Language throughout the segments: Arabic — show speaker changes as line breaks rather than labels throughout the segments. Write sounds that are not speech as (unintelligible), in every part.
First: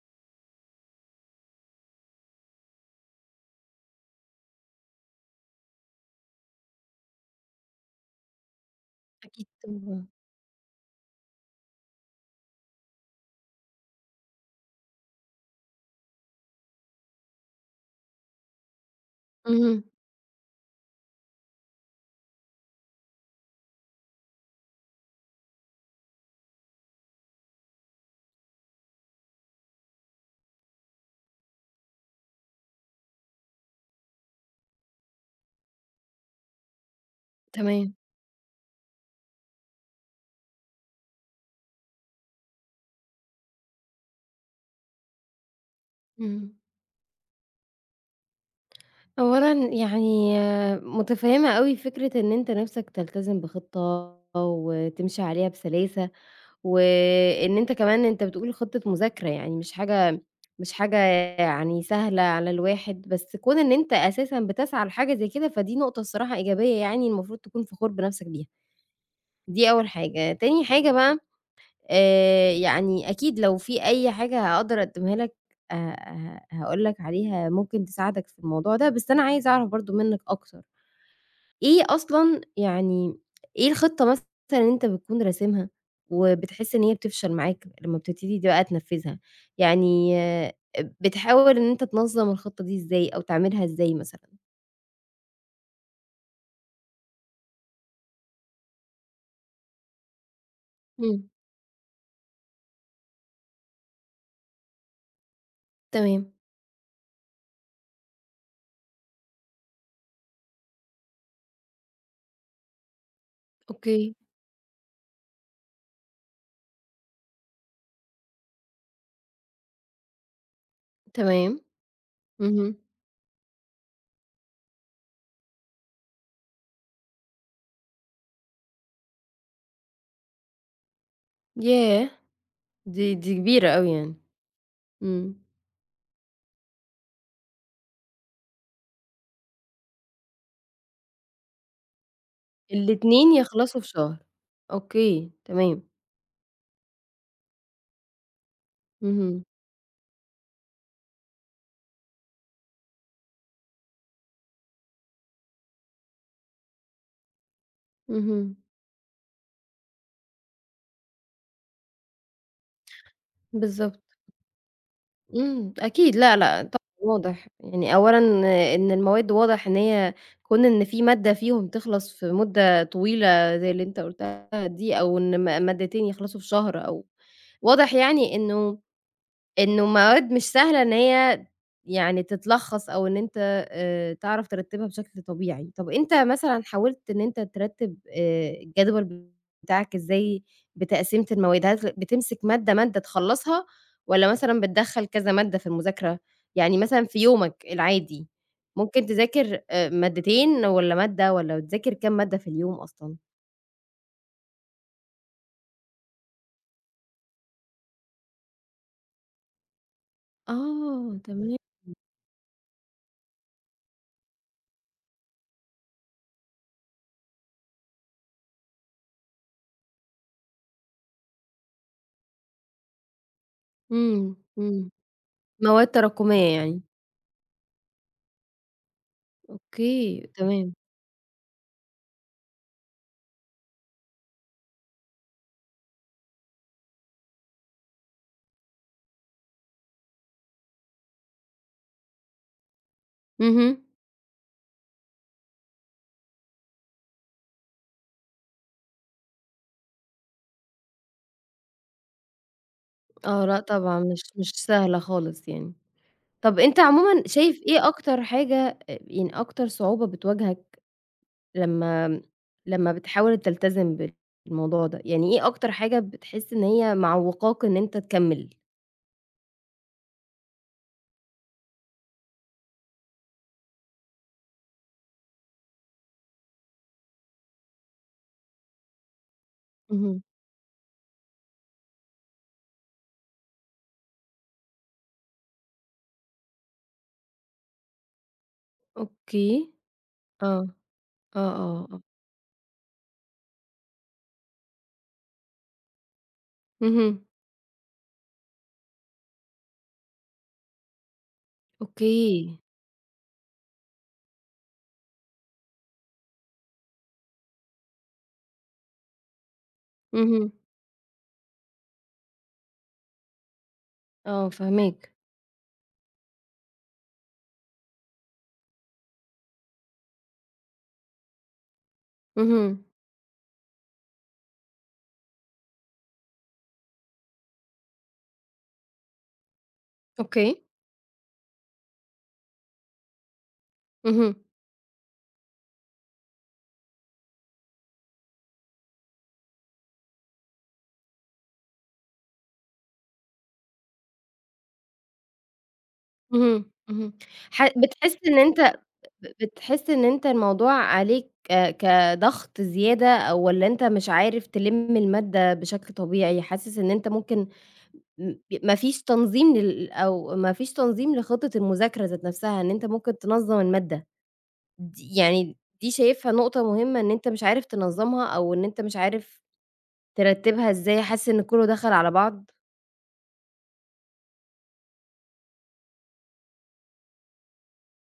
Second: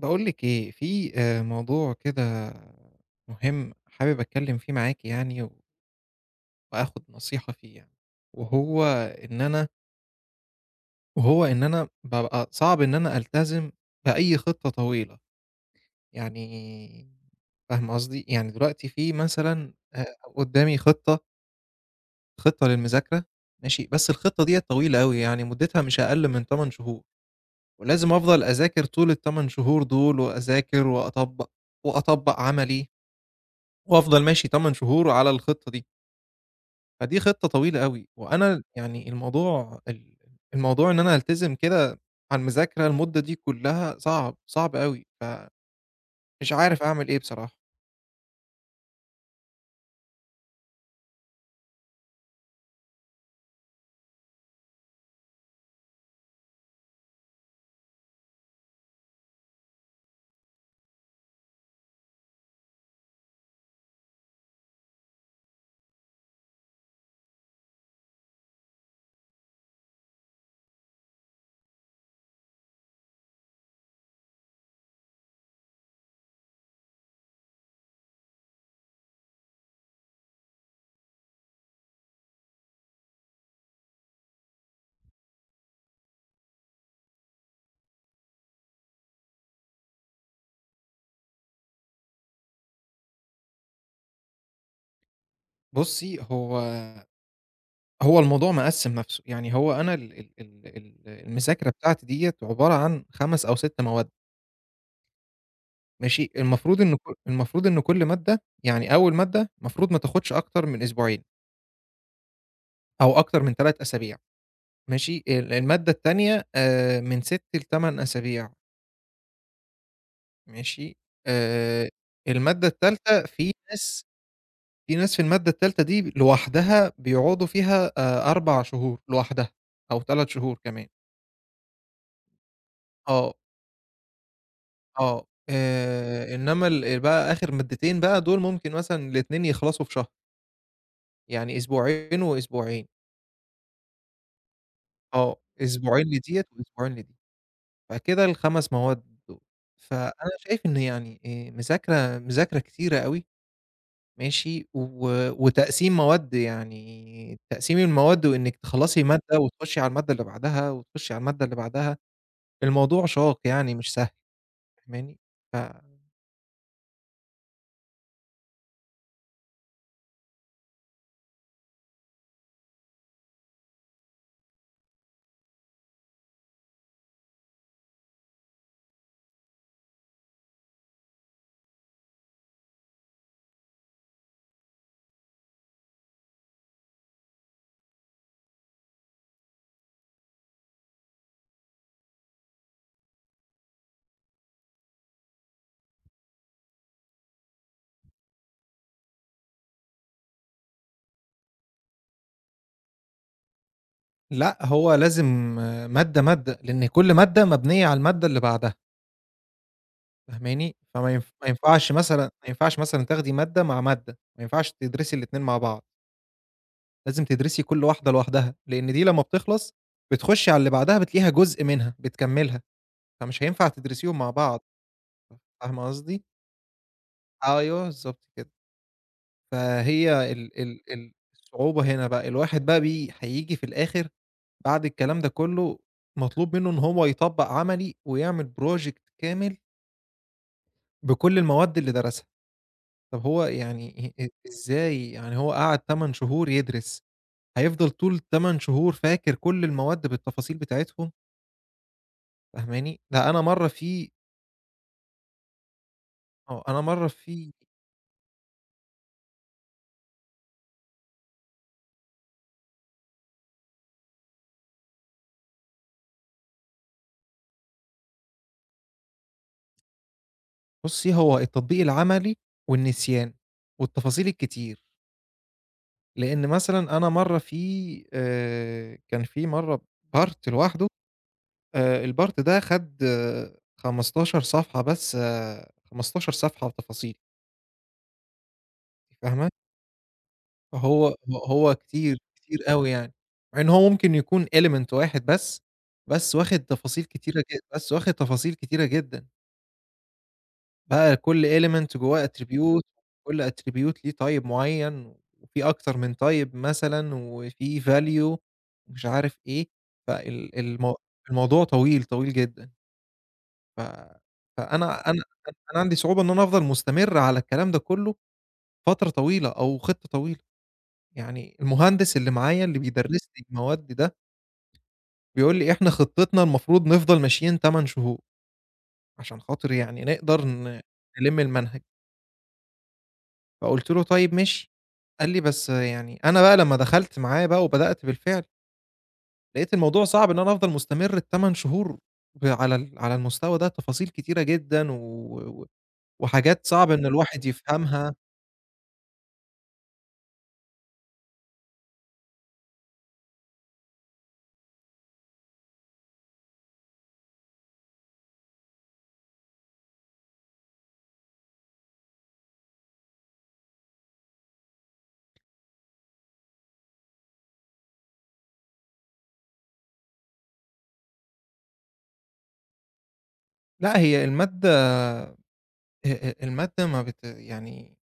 باقول لِك إيه، في موضوع كده مهم، حابب أتكلّم فيه معاكِ يعني وآخُد نصيحة فيه يعني. وهو إن
أكيد
أنا
طبعًا.
وهو إن أنا بابقى صعب إن أنا ألتزم بأي خطة طويلة، يعني. فاهمة قصدي؟ يعني دلوقتي في مثلًا
اهم،
قُدّامي خطة، خطة للمذاكرة، ماشي. بس الخطة ديّة طويلة أوي، يعني مُدّتها مش أقل من 8 شهور، ولازم أفضل أذاكر طول ال8 شهور دول وأذاكر وأطبّق عملي. وأفضل ماشي 8 شهور على الخطة دي، فدي خطة طويلة
تمام،
أوي. وأنا يعني الموضوع إن أنا ألتزم كده على المذاكرة المدة دي كلّها صعب، صعب أوي، فمش
اهم.
عارف أعمل إيه بصراحة.
أولًا يعني متفهمة أوي فكرة إن أنت نفسك تلتزم بخطة وتمشي عليها بسلاسة، وإن أنت كمان أنت بتقول خطة مذاكرة يعني مش حاجة يعني سهلة على الواحد، بس كون إن أنت أساسًا بتسعى لحاجة زي كده، فدي نقطة الصراحة إيجابية يعني المفروض تكون فخور بنفسك بيها. دي أول حاجة. تاني حاجة بقى يعني أكيد لو في أي حاجة هاقدر أقدّمها لك ه هاقول لك عليها ممكن تساعدك في الموضوع ده، بس أنا عايزة أعرف برضه منّك أكتر. إيه أصلًا يعني إيه الخطة مثلًا اللي أنت بتكون راسمها وبتحس إن هي بتفشل معاك لمّا بتبتدي دي بقى تنفّذها؟ يعني آه، بتحاول إن أنت تنظّم الخطة دي إزاي أو تعملها إزاي مثلًا؟
بُصّي، هو الموضوع مقسّم نَفْسه. يعني هو أنا ال ال ال ال
إمم،
المذاكرة بتاعتي ديّة عبارة عن 5 أو 6 مواد، ماشي.
تمام،
المفروض إن كل مادة يعني، أول مادة المفروض ما تاخدش أكتر من أسبوعين أو أكتر من 3
أوكي.
أسابيع. ماشي، المادة التانية من 6 ل8 أسابيع، ماشي.
تمام،
آآ المادة
اهم.
التالتة، في ناس، في المادة التالتة دي لوحدها بيقعدوا فيها 4 شهور لوحدها، أو 3 شهور كمان.
ياه! دي
آه،
كبيرة أوي يعني.
آه،
إمم.
إنما ال بقى آخر مادتين بقى دول ممكن مثلًا الاتنين يخلصوا في شهر، يعني أسبوعين وأسبوعين.
الاتنين يخلصوا في شهر، أوكي،
آه،
تمام،
أسبوعين لديّة وأسبوعين لدي، فكده ال5 مواد دول.
اهم،
فأنا شايف إن يعني مذاكرة كتيرة أوي، ماشي. وتقسيم مواد، يعني تقسيم المواد
اهم،
وإنِّك تخلّصي مادة وتخشّي على المادة اللي بعدها، وتخشّي على المادة اللي بعدها، الموضوع شاق يعني، مش
بالضبط،
سهل. فاهماني؟ ف
إمم، أكيد لأ، لأ، طبعًا واضح. يعني أولًا إن المواد واضح إن هي كون إن في مادة فيهم تخلص في مدة طويلة زي اللي أنت قُلتها دي، أو إن مادتين يخلصوا في شهر أو واضح يعني إنه إنه مواد مش سهلة إن هي يعني تتلخّص أو إن أنت تعرف ترتّبها بشكل طبيعي. طَب أنت مثلًا حاولت إن أنت ترتّب الجدول بتاعك إزاي بتقسيمة المواد؟ هل بتمسك مادة، مادة تخلّصها والّا مثلًا بتدخّل كذا مادة في المذاكرة؟ يعني مثلًا في يومك العادي ممكن تذاكر مادتين والّا مادة والّا بتذاكر كام مادة في اليوم أصلًا؟
لأ، هو لازم آه، مادة، مادة، لإن كل مادة مبنية على المادة اللي بعدها، فاهماني؟ فما
آه
ينف ما
تمام،
ينفعش مثلًا ما ينفعش مثلًا تاخدي مادة مع مادة، ما ينفعش تدرسي الاتنين مع بعض، لازم تدرسي كل واحدة لوحدها، لإن دي لمّا بتخلص بتخشّي على اللي بعدها بتلاقيها جزء منها، بتكمّلها، فمش هينفع تدرسيهم مع
إمم،
بعض.
إمم. مواد
فاهمة قصدي؟
تراكمية يعني.
أيوه بالضبط كده.
أوكي،
فهي ال
تمام.
ال ال الصعوبة هنا بقى، الواحد بقى هييجي في الآخر بعد الكلام ده كله مطلوب منه إن هو يطبّق عملي ويعمل project كامل بكل المواد اللي درسها. طب هو
اهم.
يعني إ إ إزاي يعني هو قعد 8 شهور يدرس، هيفضل طول ال8 شهور فاكر كل المواد بالتفاصيل بتاعتهم؟ فاهماني؟ ده أنا
آه، لأ
مرّة
طبعًا
في
مش مش سهلة خالص يعني. طَب
آه،
أنت
أنا مرّة
عمومًا
في
شايف إيه أكتر حاجة يعني أكتر صعوبة بتواجهك لمّا بتحاول تلتزم بالموضوع ده؟ يعني إيه أكتر حاجة بتحس إن هي معوّقاك إن أنت تكمّل؟
بُصّي هو التطبيق العملي والنسيان والتفاصيل الكتير. لإن مثلًا أنا مرّة في كان في مرّة
اهم.
part لوحده، الpart ده خَد 15 صفحة بس، 15 صفحة بتفاصيل. فاهمة؟
أوكي. آه.
فهو ه
آه،
هو
آه، آه.
كتير، كتير أوي يعني، مع إن هو ممكن يكون element واحد بس، بس واخد تفاصيل
اهم.
كتيرة ج بس واخد تفاصيل كتيرة جدًا. بقى كل element جوّاه
أوكي.
attribute، كل attribute ليه type معيّن، وفي أكتر من type مثلًا، وفي value ومش عارف إيه.
اهم.
فال المو الموضوع طويل، طويل جدًا. ف
آه،
فأنا
فاهماك.
أنا أنا عندي صعوبة إن أنا أفضل مستمر على الكلام ده كلّه فترة طويلة أو خطة طويلة. يعني المهندس اللي معايا اللي
اهم.
بيدرس لي المواد ده، بيقول لي: "إحنا خطتنا المفروض نفضل ماشيين 8 شهور، عشان خاطر يعني نقدر
أوكي.
نلم المنهج." فقُلت له:
اهم.
"طيب ماشي." قال لي: "بس يعني". أنا بقى لمّا دخلت معاه بقى وبدأت بالفعل، لقيت الموضوع صعب إن أنا أفضل مستمر ال8 شهور ب على ال على المستوى ده، تفاصيل كتيرة جدًا و و وحاجات
اهم،
صعب إن
اهم.
الواحد
ح
يفهمها.
بتحس إن أنت ب بتحس إن أنت الموضوع عليك كضغط زيادة أو والّا أنت مش عارف تلِم المادة بشكل طبيعي، حاسس إن أنت ممكن م ما فيش تنظيم لل أو ما فيش تنظيم لخطة المذاكرة ذات نفسها، إن أنت ممكن تنظّم المادة. دي يعني دي شايفها نقطة مهمة إن أنت مش عارف تنظّمها أو إن أنت مش عارف ترتّبها إزاي، حاسس إن كلّه دخل على بعض.
لأ، هي المادة، أ أ المادة ما بت يعني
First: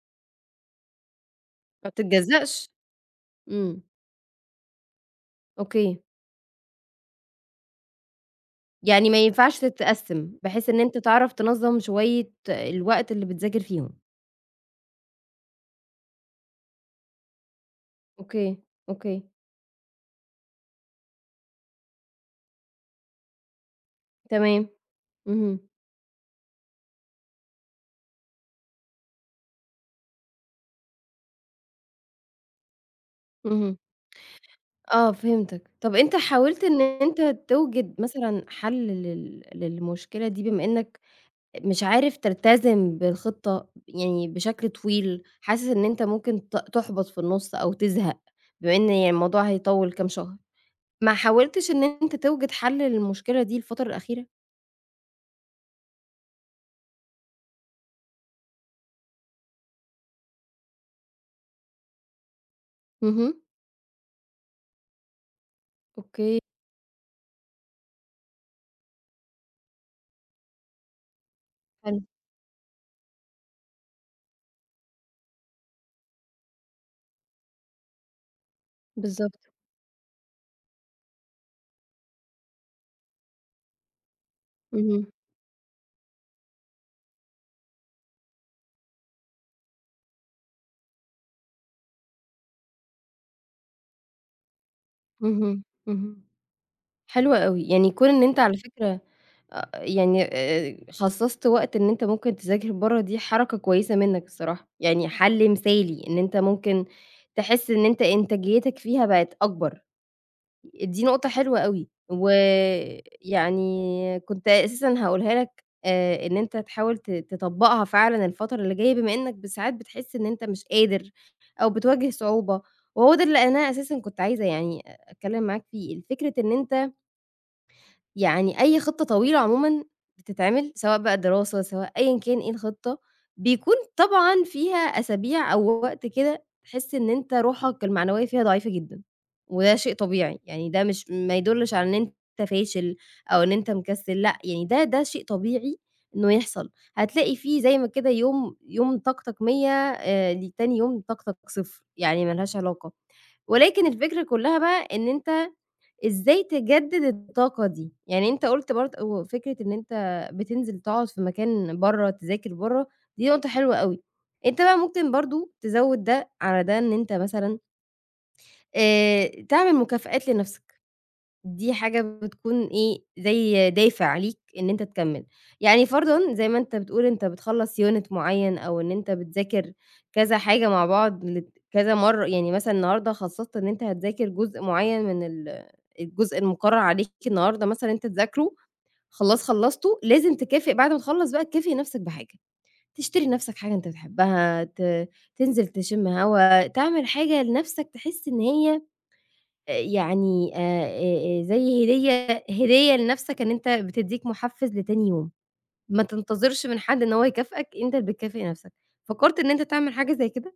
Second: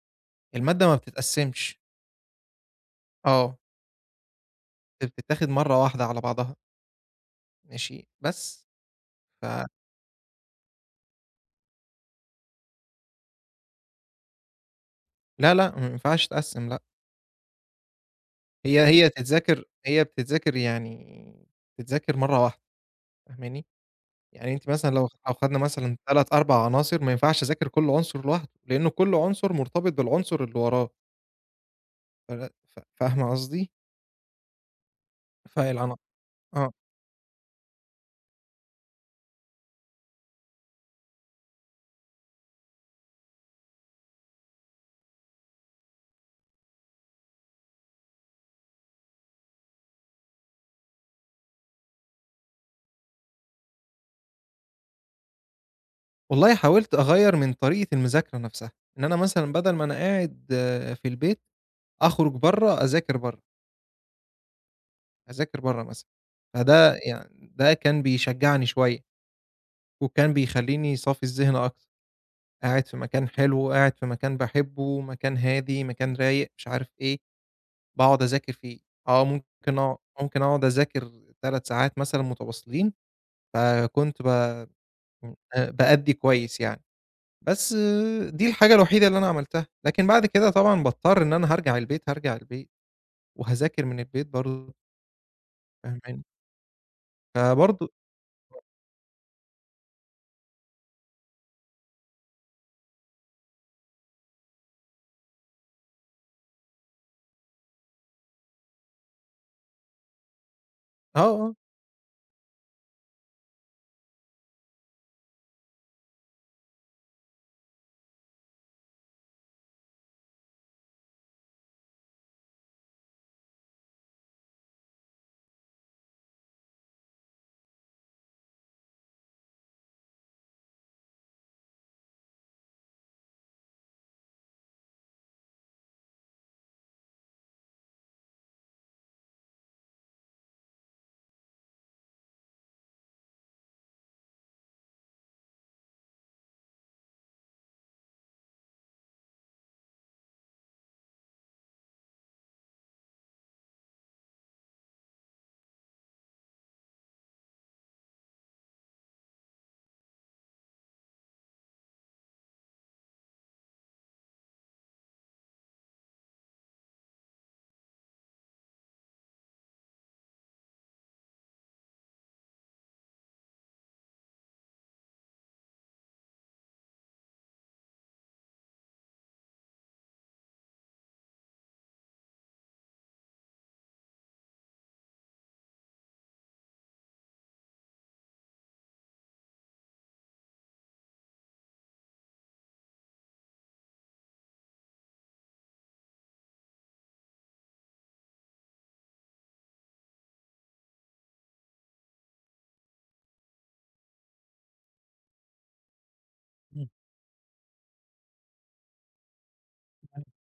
المادة ما بتتقسّمش.
ما بتتجزأش؟
آه،
إمم،
هي بتتاخد مرّة
أوكي،
واحدة على بعضها، ماشي، بس.
يعني ما
ف
ينفعش تتقسّم، بحيث إن أنت تعرف تنظّم شوية الوقت اللي بتذاكر فيهم.
لا، لأ، ما ينفعش تتقسّم لأ.
أوكي،
هي هي
أوكي،
تتذاكر هي بتتذاكر يعني، بتتذاكر مرّة واحدة. فاهماني؟ يعني
تمام.
أنتِ مثلًا لو خدنا
اهم،
مثلًا 3، 4 عناصر، ما ينفعش أذاكر كل عنصر لوحده، لإنه كل عنصر مرتبط بالعنصر اللي وراه. فل ف فاهمة قصدي؟
اهم، آه فهمتك. طَب
فالعنا
أنت حاولت
آه.
إن أنت توجد مثلًا حل للمشكلة دي بما إنّك مش عارف تلتزم بالخطة يعني بشكل طويل، حاسس إن أنت ممكن تُحبط في النُص أو تزهق بما إن يعني الموضوع هيطوّل كام شهر. ما حاولتش إن أنت توجد حل للمشكلة دي الفترة الأخيرة؟
والله حاولت أغيّر من طريقة المذاكرة نفسها، إن أنا مثلًا بدل ما أنا قاعد آه، في البيت أخرج برّه أذاكر
اهم،
برّه، أذاكر برّه مثلًا.
أوكي،
فده يعني ده كان بيشجعني شوية، وكان بيخلّيني صافي الذهن أكتر،
حلو،
قاعد في مكان حلو، قاعد في مكان باحبه، مكان هادي، مكان رايق، مش عارف إيه. باقعد أذاكر فيه. آه،
بالضبط،
ممكن أقعد أذاكر 3 ساعات مثلًا متواصلين. فكنت ب
اهم،
م أ بأدّي كويس يعني. بس دي الحاجة الوحيدة اللي أنا عملتها، لكن بعد كده طبعًا باضطر إن أنا هارجع البيت، هارجع البيت وهاذاكر من البيت برضه.
اهم،
فاهماني؟
اهم، حلو أوي.
فبرضه
يعني كون إن أنت على فكرة يعني خصّصت وقت إن أنت ممكن تذاكر برّه دي حركة كويسة منّك الصراحة، يعني حَل مثالي إن أنت ممكن تحس إن أنت إنتاجيتك فيها بقت أكبر. دي
آه،
نقطة
آه.
حلوة أوي، ويعني كنت أساسًا هاقولها لك إن أنت تحاول تطبّقها فعلًا الفترة اللي جاية بما إنّك ساعات بتحس إن أنت مش قادر أو بتواجه صعوبة. وهو ده اللي أنا أساسًا كنت عايزة يعني أتكلّم معاك فيه. الفكرة إن أنت يعني أي خطة طويلة عمومًا بتتعمل، سواء بقى دراسة، سواء أيًا كان إيه الخطة، بيكون طبعًا فيها أسابيع أو وقت كده تحس إن أنت روحك المعنوية فيها ضعيفة جدًا، وده شيء طبيعي. يعني ده مش ما يدلش على إن أنت فاشل أو إن أنت مكسل. لأ، يعني ده شيء طبيعي إنه يحصل. هتلاقي فيه زي ما كده يوم يوم طاقتك 100 لتاني يوم طاقتك صفر، يعني ما لهاش علاقة. ولكن الفكرة كلها بقى إن أنت إزاي تجدد الطاقة دي؟ يعني أنت قُلت برضه فكرة إن أنت بتنزل تقعد في مكان برّه، تذاكر برّه. دي نقطة حلوة أوي. أنت بقى ممكن برضه تزوّد ده على ده إن أنت مثلًا تعمل مكافآت لنفسك. دي حاجة بتكون إيه، زي دافع ليك إن أنت تكمّل. يعني فرضًا زي ما أنت بتقول أنت بتخلّص unit معيّن أو إن أنت بتذاكر كذا حاجة مع بعض لت كذا مرّة. يعني مثلًا النهارده خصّصت إن أنت هتذاكر جزء معيّن من الجزء المُقرّر عليك النهارده مثلًا أنت تذاكره. خلاص خلّصته، لازم تكافئ بعد ما تخلّص بقى تكافئ نَفْسك بحاجة، تشتري لنَفْسك حاجة أنت بتحبّها، تنزل تشِم هوا، تعمل حاجة لنَفْسك تحس إن هي يعني زي هدية هدية لنَفْسك إن أنت بتدّيك مُحفّز لتاني يوم. ما تنتظرش من حد
(unintelligible)
إن هو يكافئك، أنت اللي بتكافئ نَفْسك. فكّرت إن أنت تعمل حاجة
إمم،
زي كده؟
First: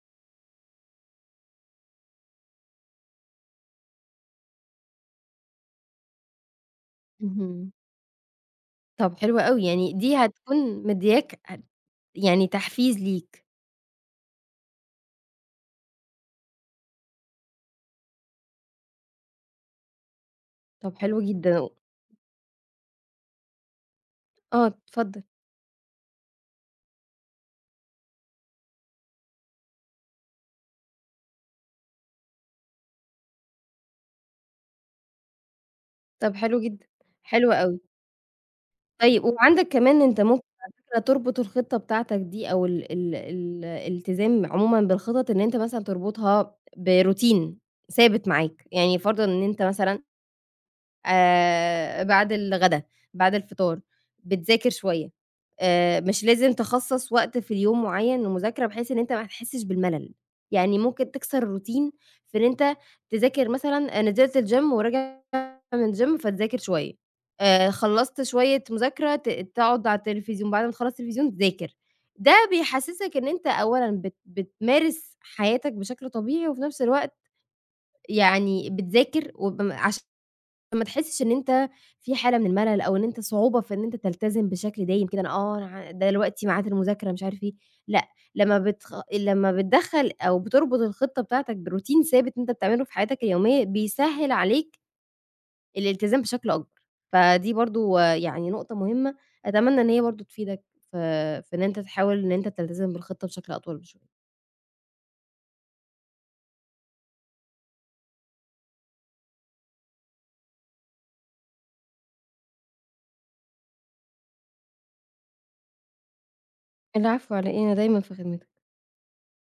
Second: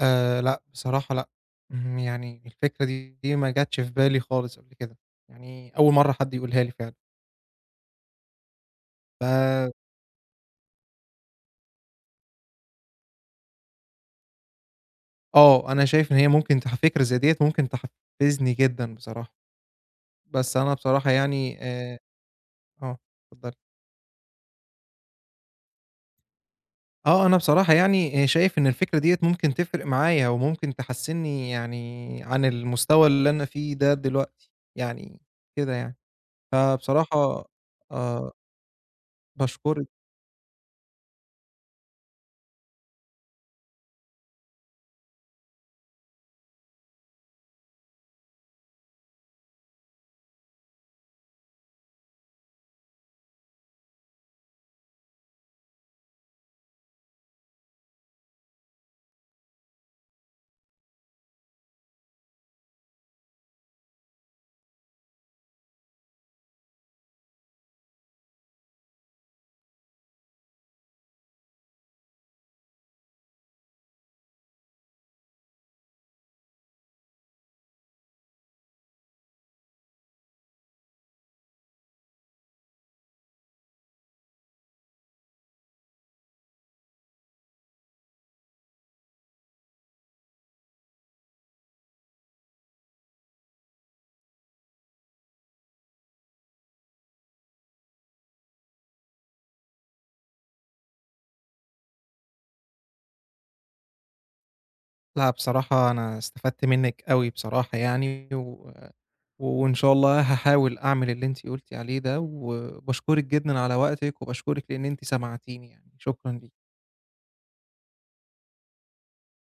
لأ، بصراحة لأ. اهم، يعني الفكرة دي ما جاتش في بالي خالص قبل كده، يعني أول مرّة حد يقولها لي فعلًا.
اهم. طب
ف
حلو أوي، يعني دي هتكون مدّياك يعني تحفيز ليك.
آه، أنا شايف إن هي ممكن تح فكرة زي ديّة ممكن تحفّزني جدًا بصراحة. بس أنا
طب
بصراحة
حلو
يعني
جدًا.
آه، اتفضّلي.
آه، اتفضل.
آه، أنا بصراحة يعني شايف إن الفكرة ديّة ممكن تفرق معايا وممكن تحسّنّي يعني عن المستوى اللي أنا فيه ده دلوقتي، يعني كده يعني.
طب حلو جدًا،
فبصراحة
حلو أوي.
آآ
طيب وعندك
باشكرِك.
كمان أنت ممكن على فكرة تربط الخطة بتاعتك دي أو ال ال ال الالتزام عمومًا بالخطط إن أنت مثلًا تربطها بروتين ثابت معاك. يعني فرضًا إن أنت مثلًا بعد الغدا، بعد الفطار بتذاكر شوية، مش لازم تخصص وقت في اليوم معين للمذاكرة بحيث إن أنت ما تحسش بالملل. يعني ممكن تكسر الروتين في إن أنت تذاكر مثلًا نزلت الgym وراجع من الgym فتذاكر شوية، خلّصت شوية مذاكرة تقعد على التلفزيون، بعد ما تخلّص التلفزيون تذاكر. ده بيحسّسك إن أنت أولًا بتمارس حياتك بشكل طبيعي، وفي نفس الوقت يعني بتذاكر عشان ما تحسّش إن أنت في حالة من الملل، أو إن أنت صعوبة في إن أنت تلتزم بشكل دايم كده، أنا آه أنا ده دلوقتي ميعاد المذاكرة مش عارف إيه. لأ لمّا لمّا بتدخّل أو بتربط الخطة بتاعتك بroutine ثابت أنت بتعمله في حياتك اليومية، بيسهّل عليك الالتزام بشكل أكبر. فدي برضه يعني نقطة مهمة أتمنى إن هي برضه تفيدك في إن أنت تحاول إن أنت تلتزم بالخطة بشكل أطول بشوية.
لأ بصراحة أنا استفدت منِّك أوي بصراحة يعني. وإن شاء الله هاحاول أعمل اللي أنتِ قُلتِ عليه ده، وباشكرِك جدًا على وقتِك، وباشكرِك لإن أنتِ سمعتيني يعني. شكرًا ليكِ.
العفو على إيه، أنا دايمًا في خدمتك.